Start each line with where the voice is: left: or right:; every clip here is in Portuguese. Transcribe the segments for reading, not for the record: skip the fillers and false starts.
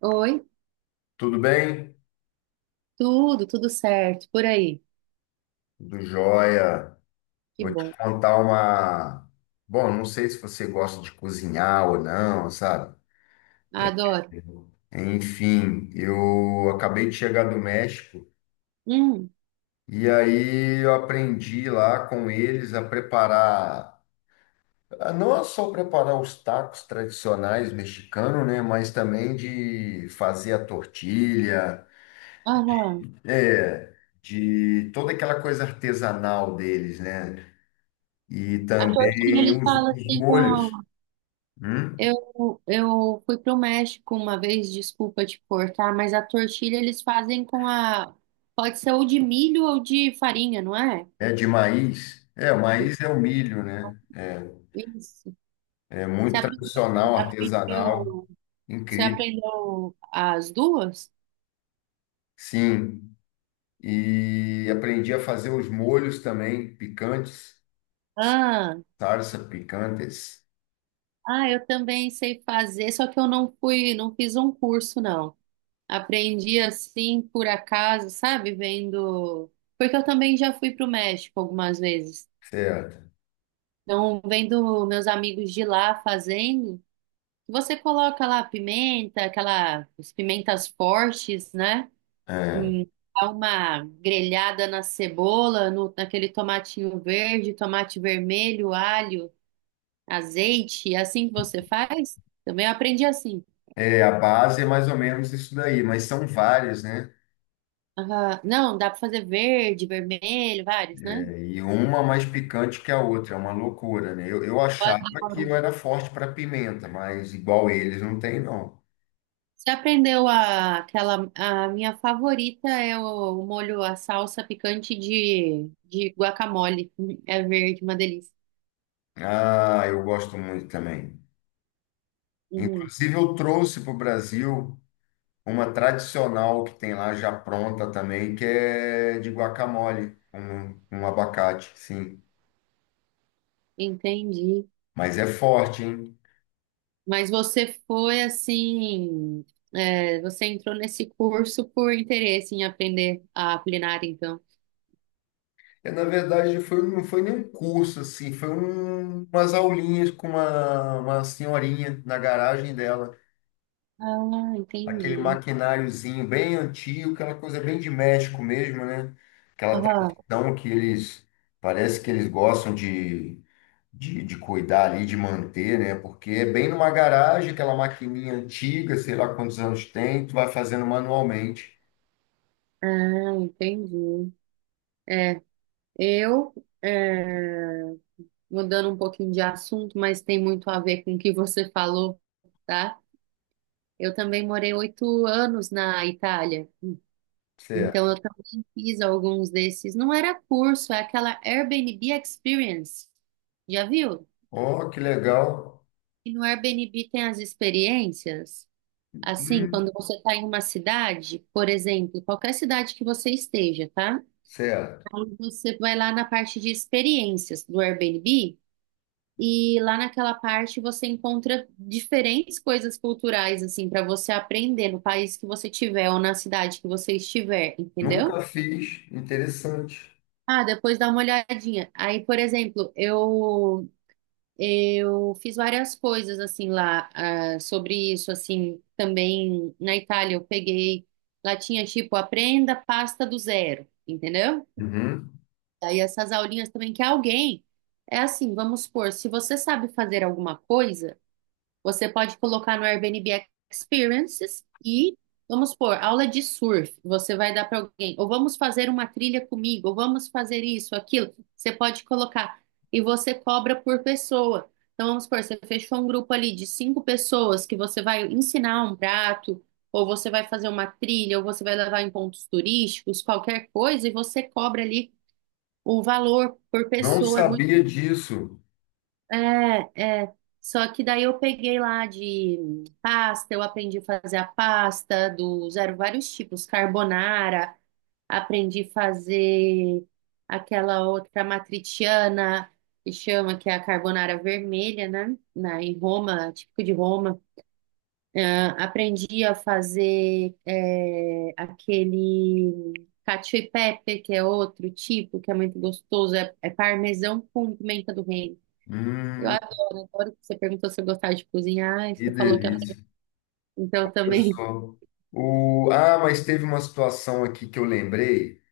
right: Oi,
left: Tudo bem?
right: tudo, tudo certo, por aí.
left: Tudo jóia.
right: Que
left: Vou te
right: bom,
left: contar uma. Bom, não sei se você gosta de cozinhar ou não, sabe?
right: adoro.
left: Enfim, eu acabei de chegar do México
right: Hum,
left: e aí eu aprendi lá com eles a preparar, a não só preparar os tacos tradicionais mexicanos, né? Mas também de fazer a tortilha,
right: aham.
left: é, de toda aquela coisa artesanal deles, né? E
right: A torcida
left: também
right: eles
left: os
right: falam
left: os
right: assim, com
left: molhos. Hum?
right: eu fui pro México uma vez, desculpa te cortar, mas a tortilha eles fazem com a, pode ser ou de milho ou de farinha, não é?
left: É de maíz? É, o maíz é o milho, né?
right: Isso.
left: É
right: Você
left: muito
right: aprendeu,
left: tradicional, artesanal,
right: aprendeu, você
left: incrível.
right: aprendeu as duas?
left: Sim, e aprendi a fazer os molhos também, picantes,
right: Ah,
left: salsa picantes,
right: ah, eu também sei fazer, só que eu não fui, não fiz um curso, não. Aprendi assim por acaso, sabe? Vendo. Porque eu também já fui para o México algumas vezes.
left: certo?
right: Então, vendo meus amigos de lá fazendo, você coloca lá pimenta, aquela as pimentas fortes, né?
left: É.
right: Hum, dá uma grelhada na cebola, no, naquele tomatinho verde, tomate vermelho, alho, azeite. É assim que você faz? Também eu aprendi assim.
left: É, a base é mais ou menos isso daí, mas são várias, né?
right: Aham. Não, dá para fazer verde, vermelho, vários, né?
left: É, e uma mais picante que a outra, é uma loucura, né? Eu
right: Eu
left: achava que eu
right: adoro.
left: era forte para pimenta, mas igual eles não tem, não.
right: Você aprendeu a, aquela, a minha favorita é o molho, a salsa picante de guacamole. É verde, uma delícia.
left: Ah, eu gosto muito também.
right: Uhum,
left: Inclusive, eu trouxe para o Brasil uma tradicional que tem lá já pronta também, que é de guacamole, um abacate, sim.
right: entendi.
left: Mas é forte, hein?
right: Mas você foi assim, você entrou nesse curso por interesse em aprender a culinária, então.
left: É, na verdade, foi, não foi nem um curso, assim, foi umas aulinhas com uma senhorinha na garagem dela.
right: Ah,
left: Aquele
right: entendi.
left: maquináriozinho bem antigo, aquela coisa bem de México mesmo, né? Aquela
right: Aham.
left: tradição que eles, parece que eles gostam de de cuidar ali, de manter, né? Porque é bem numa garagem, aquela maquininha antiga, sei lá quantos anos tem, tu vai fazendo manualmente.
right: Ah, entendi. É, eu, é, mudando um pouquinho de assunto, mas tem muito a ver com o que você falou, tá? Eu também morei 8 anos na Itália, então
left: Certo.
right: eu também fiz alguns desses. Não era curso, é aquela Airbnb Experience. Já viu?
left: Oh, que legal.
right: E no Airbnb tem as experiências. Assim,
left: Hum,
right: quando você está em uma cidade, por exemplo, qualquer cidade que você esteja, tá?
left: certo.
right: Aí você vai lá na parte de experiências do Airbnb. E lá naquela parte você encontra diferentes coisas culturais, assim, para você aprender no país que você tiver ou na cidade que você estiver, entendeu?
left: Nunca fiz. Interessante.
right: Ah, depois dá uma olhadinha. Aí, por exemplo, eu fiz várias coisas assim lá sobre isso, assim, também na Itália eu peguei, lá tinha tipo aprenda pasta do zero, entendeu?
left: Uhum.
right: Aí essas aulinhas também que alguém é assim, vamos supor, se você sabe fazer alguma coisa. Você pode colocar no Airbnb Experiences e, vamos pôr, aula de surf. Você vai dar para alguém, ou vamos fazer uma trilha comigo, ou vamos fazer isso, aquilo. Você pode colocar. E você cobra por pessoa. Então, vamos supor, você fechou um grupo ali de cinco pessoas que você vai ensinar um prato, ou você vai fazer uma trilha, ou você vai levar em pontos turísticos, qualquer coisa, e você cobra ali o valor por
left: Não
right: pessoa. É muito.
left: sabia disso.
right: É, é. Só que daí eu peguei lá de pasta, eu aprendi a fazer a pasta dos, eram vários tipos, carbonara, aprendi a fazer aquela outra matriciana, que chama, que é a carbonara vermelha, né? Em Roma, típico de Roma. Ah, aprendi a fazer aquele cacio e pepe, que é outro tipo, que é muito gostoso, é parmesão com pimenta do reino. Eu
left: Hum,
right: adoro, adoro que você perguntou se eu gostava de cozinhar, e
left: que
right: você falou que eu...
left: delícia.
right: Então
left: Olha
right: também.
left: só. Ah, mas teve uma situação aqui que eu lembrei.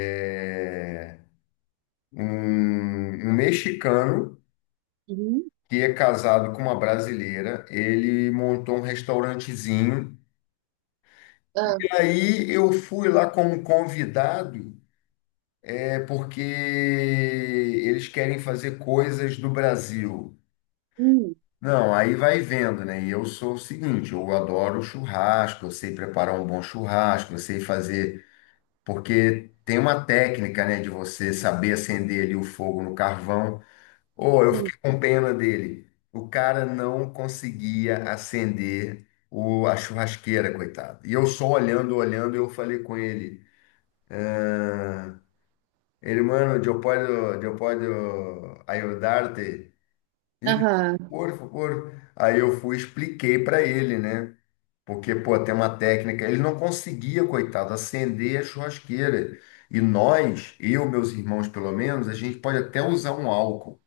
left: É... um mexicano
right: Uhum.
left: que é casado com uma brasileira, ele montou um restaurantezinho. E
right: Ah,
left: aí eu fui lá como convidado, é porque eles querem fazer coisas do Brasil.
right: hum,
left: Não, aí vai vendo, né? E eu sou o seguinte, eu adoro churrasco, eu sei preparar um bom churrasco, eu sei fazer, porque tem uma técnica, né, de você saber acender ali o fogo no carvão. Oh, eu
right: sim.
left: fiquei com pena dele. O cara não conseguia acender a churrasqueira, coitado. E eu só olhando, olhando, eu falei com ele. Ele, mano, eu posso ajudar-te? Ele,
right: Aham,
left: por favor. Aí eu fui, expliquei para ele, né? Porque, pô, tem uma técnica. Ele não conseguia, coitado, acender a churrasqueira. E nós, eu, meus irmãos, pelo menos, a gente pode até usar um álcool.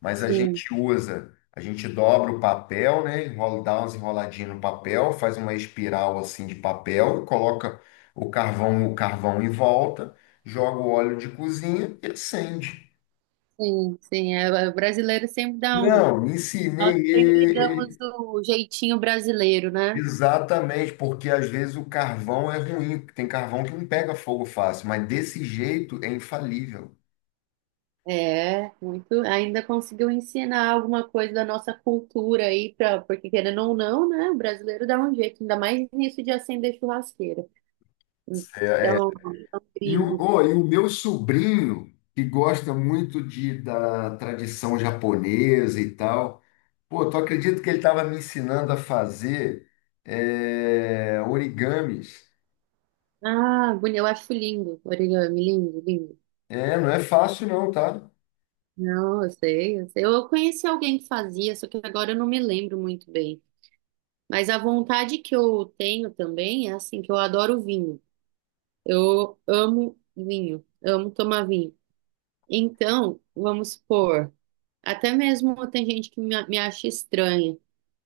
left: Mas a
right: sim,
left: gente usa, a gente dobra o papel, né? Enrola, dá umas enroladinhas no papel, faz uma espiral assim de papel, coloca o carvão em volta, joga o óleo de cozinha e acende.
right: sim, sim. É, é, o brasileiro sempre dá um.
left: Não, me ensinei
right: Nós sempre damos o jeitinho brasileiro, né?
left: exatamente, porque às vezes o carvão é ruim, tem carvão que não pega fogo fácil, mas desse jeito é infalível.
right: É, muito. Ainda conseguiu ensinar alguma coisa da nossa cultura aí, porque querendo ou não, né? O brasileiro dá um jeito, ainda mais nisso de acender churrasqueira.
left: É, é.
right: Então, é um
left: E o,
right: gringo.
left: ô, e o meu sobrinho, que gosta muito de, da tradição japonesa e tal, pô, tu acredita que ele estava me ensinando a fazer origamis?
right: Ah, bonito, eu acho lindo, origami, lindo, lindo.
left: É, não é fácil não, tá?
right: Não, eu sei, eu sei. Eu conheci alguém que fazia, só que agora eu não me lembro muito bem. Mas a vontade que eu tenho também é assim, que eu adoro vinho. Eu amo vinho, amo tomar vinho. Então, vamos supor, até mesmo tem gente que me acha estranha.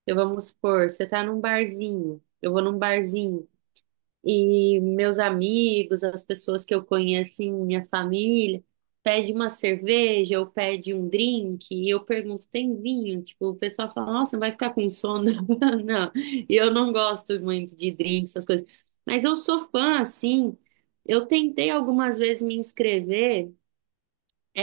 right: Eu vamos supor, você tá num barzinho, eu vou num barzinho. E meus amigos, as pessoas que eu conheço, assim, minha família, pede uma cerveja ou pede um drink, e eu pergunto, tem vinho? Tipo, o pessoal fala, nossa, vai ficar com sono? Não, e eu não gosto muito de drink, essas coisas. Mas eu sou fã, assim, eu tentei algumas vezes me inscrever, é,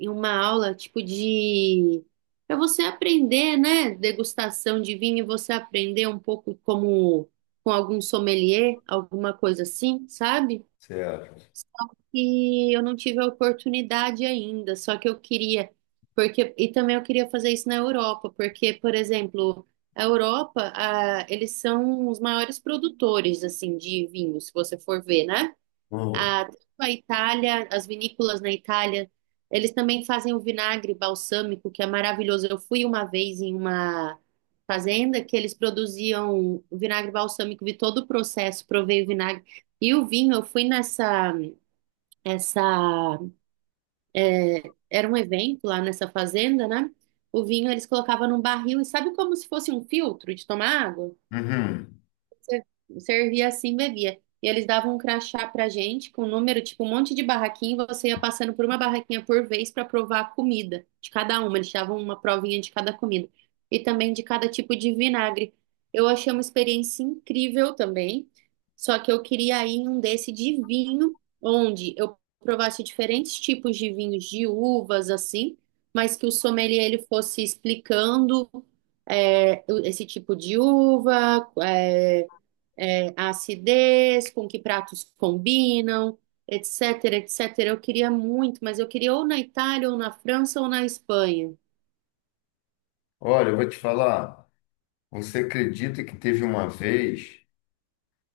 right: em uma aula tipo de para você aprender, né, degustação de vinho, você aprender um pouco como com algum sommelier, alguma coisa assim, sabe?
left: Certo.
right: Só que eu não tive a oportunidade ainda, só que eu queria, porque e também eu queria fazer isso na Europa, porque, por exemplo, a Europa, eles são os maiores produtores assim de vinho, se você for ver, né?
left: Hum.
right: Tanto a Itália, as vinícolas na Itália, eles também fazem o vinagre balsâmico, que é maravilhoso. Eu fui uma vez em uma fazenda que eles produziam vinagre balsâmico, vi todo o processo, provei o vinagre. E o vinho, eu fui nessa, essa, era um evento lá nessa fazenda, né? O vinho eles colocavam num barril e sabe como se fosse um filtro de tomar água?
left: Uhum.
right: Você servia assim, bebia. E eles davam um crachá pra gente com um número, tipo um monte de barraquinha, e você ia passando por uma barraquinha por vez pra provar a comida de cada uma. Eles davam uma provinha de cada comida e também de cada tipo de vinagre. Eu achei uma experiência incrível também. Só que eu queria ir em um desse de vinho, onde eu provasse diferentes tipos de vinhos de uvas, assim, mas que o sommelier ele fosse explicando esse tipo de uva, a acidez, com que pratos combinam, etc, etc. Eu queria muito, mas eu queria ou na Itália, ou na França, ou na Espanha.
left: Olha, eu vou te falar. Você acredita que teve uma vez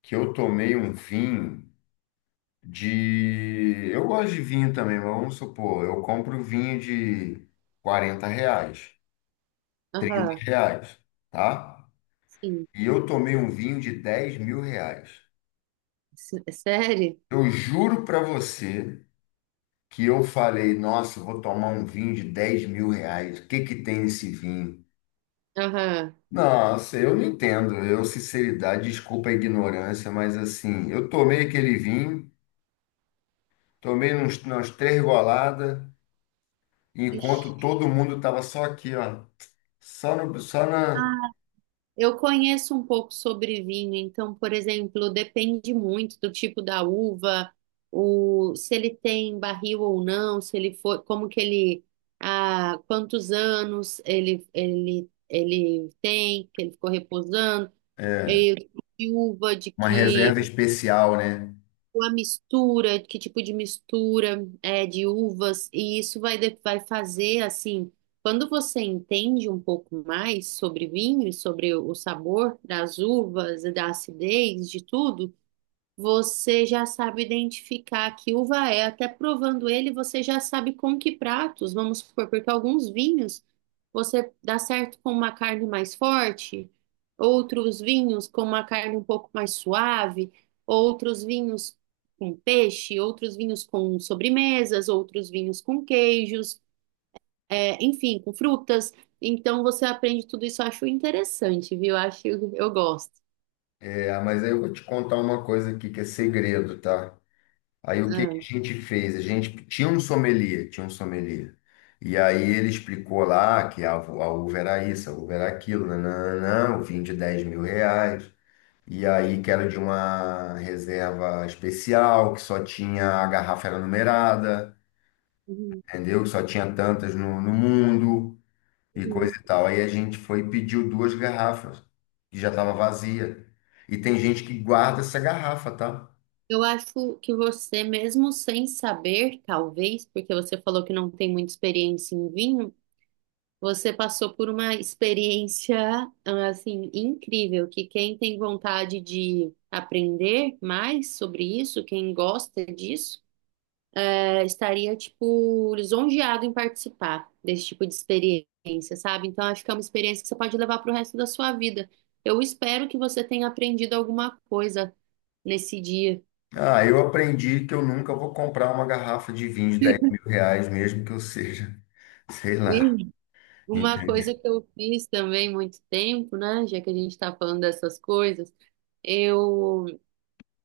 left: que eu tomei um vinho Eu gosto de vinho também, mas vamos supor, eu compro vinho de R$ 40, 30
right: Aham,
left: reais, tá?
right: sim.
left: E eu tomei um vinho de R$ 10.000.
right: É sério?
left: Eu juro para você que eu falei, nossa, eu vou tomar um vinho de R$ 10.000, o que que tem nesse vinho?
right: Aham.
left: Nossa, eu não entendo, eu, sinceridade, desculpa a ignorância, mas assim, eu tomei aquele vinho, tomei umas três goladas, enquanto
right: Ixi.
left: todo mundo tava só aqui, ó, só, no, só na
right: Eu conheço um pouco sobre vinho, então, por exemplo, depende muito do tipo da uva, se ele tem barril ou não, se ele foi, como que ele, há quantos anos ele, tem, que ele ficou reposando. Eu tô de uva, de
left: uma
right: que
left: reserva especial, né?
right: a mistura, que tipo de mistura é de uvas, e isso vai, vai fazer assim, quando você entende um pouco mais sobre vinho e sobre o sabor das uvas e da acidez, de tudo. Você já sabe identificar que uva é, até provando ele, você já sabe com que pratos, vamos supor, porque alguns vinhos você dá certo com uma carne mais forte, outros vinhos com uma carne um pouco mais suave, outros vinhos com peixe, outros vinhos com sobremesas, outros vinhos com queijos, é, enfim, com frutas. Então você aprende tudo isso, eu acho interessante, viu? Eu acho, eu gosto.
left: É, mas aí eu vou te contar uma coisa aqui que é segredo, tá? Aí o que
right: Ah,
left: que a gente fez? A gente tinha um sommelier, tinha um sommelier. E aí ele explicou lá que a uva era isso, a uva era aquilo, nananã, o vinho de R$ 10.000. E aí que era de uma reserva especial, que só tinha, a garrafa era numerada,
right: uhum,
left: entendeu? Que só tinha tantas no mundo e
right: uhum.
left: coisa e tal. Aí a gente foi e pediu duas garrafas, que já estava vazia. E tem gente que guarda essa garrafa, tá?
right: Eu acho que você, mesmo sem saber, talvez, porque você falou que não tem muita experiência em vinho, você passou por uma experiência, assim, incrível, que quem tem vontade de aprender mais sobre isso, quem gosta disso, estaria, tipo, lisonjeado em participar desse tipo de experiência, sabe? Então, acho que é uma experiência que você pode levar para o resto da sua vida. Eu espero que você tenha aprendido alguma coisa nesse dia.
left: Ah, eu aprendi que eu nunca vou comprar uma garrafa de vinho de R$ 10.000, mesmo que eu seja, sei lá,
right: Uma
left: entendeu?
right: coisa que eu fiz também muito tempo, né? Já que a gente está falando dessas coisas, eu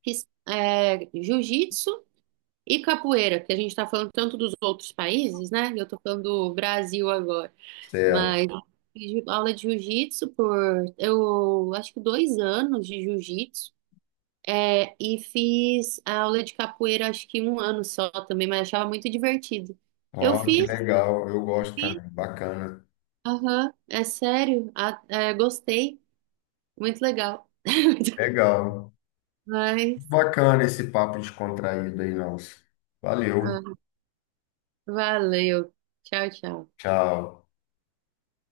right: fiz jiu-jitsu e capoeira, porque a gente está falando tanto dos outros países, né? Eu estou falando do Brasil agora,
left: Certo.
right: mas fiz aula de jiu-jitsu por eu acho que 2 anos de jiu-jitsu, e fiz a aula de capoeira acho que um ano só também, mas achava muito divertido. Eu
left: Ó, que legal, eu gosto
right: fiz,
left: também, bacana.
right: aham, é sério, gostei. Muito legal.
left: Legal,
right: Mas,
left: bacana esse papo descontraído aí, nosso. Valeu,
right: ah, valeu. Tchau, tchau.
left: tchau.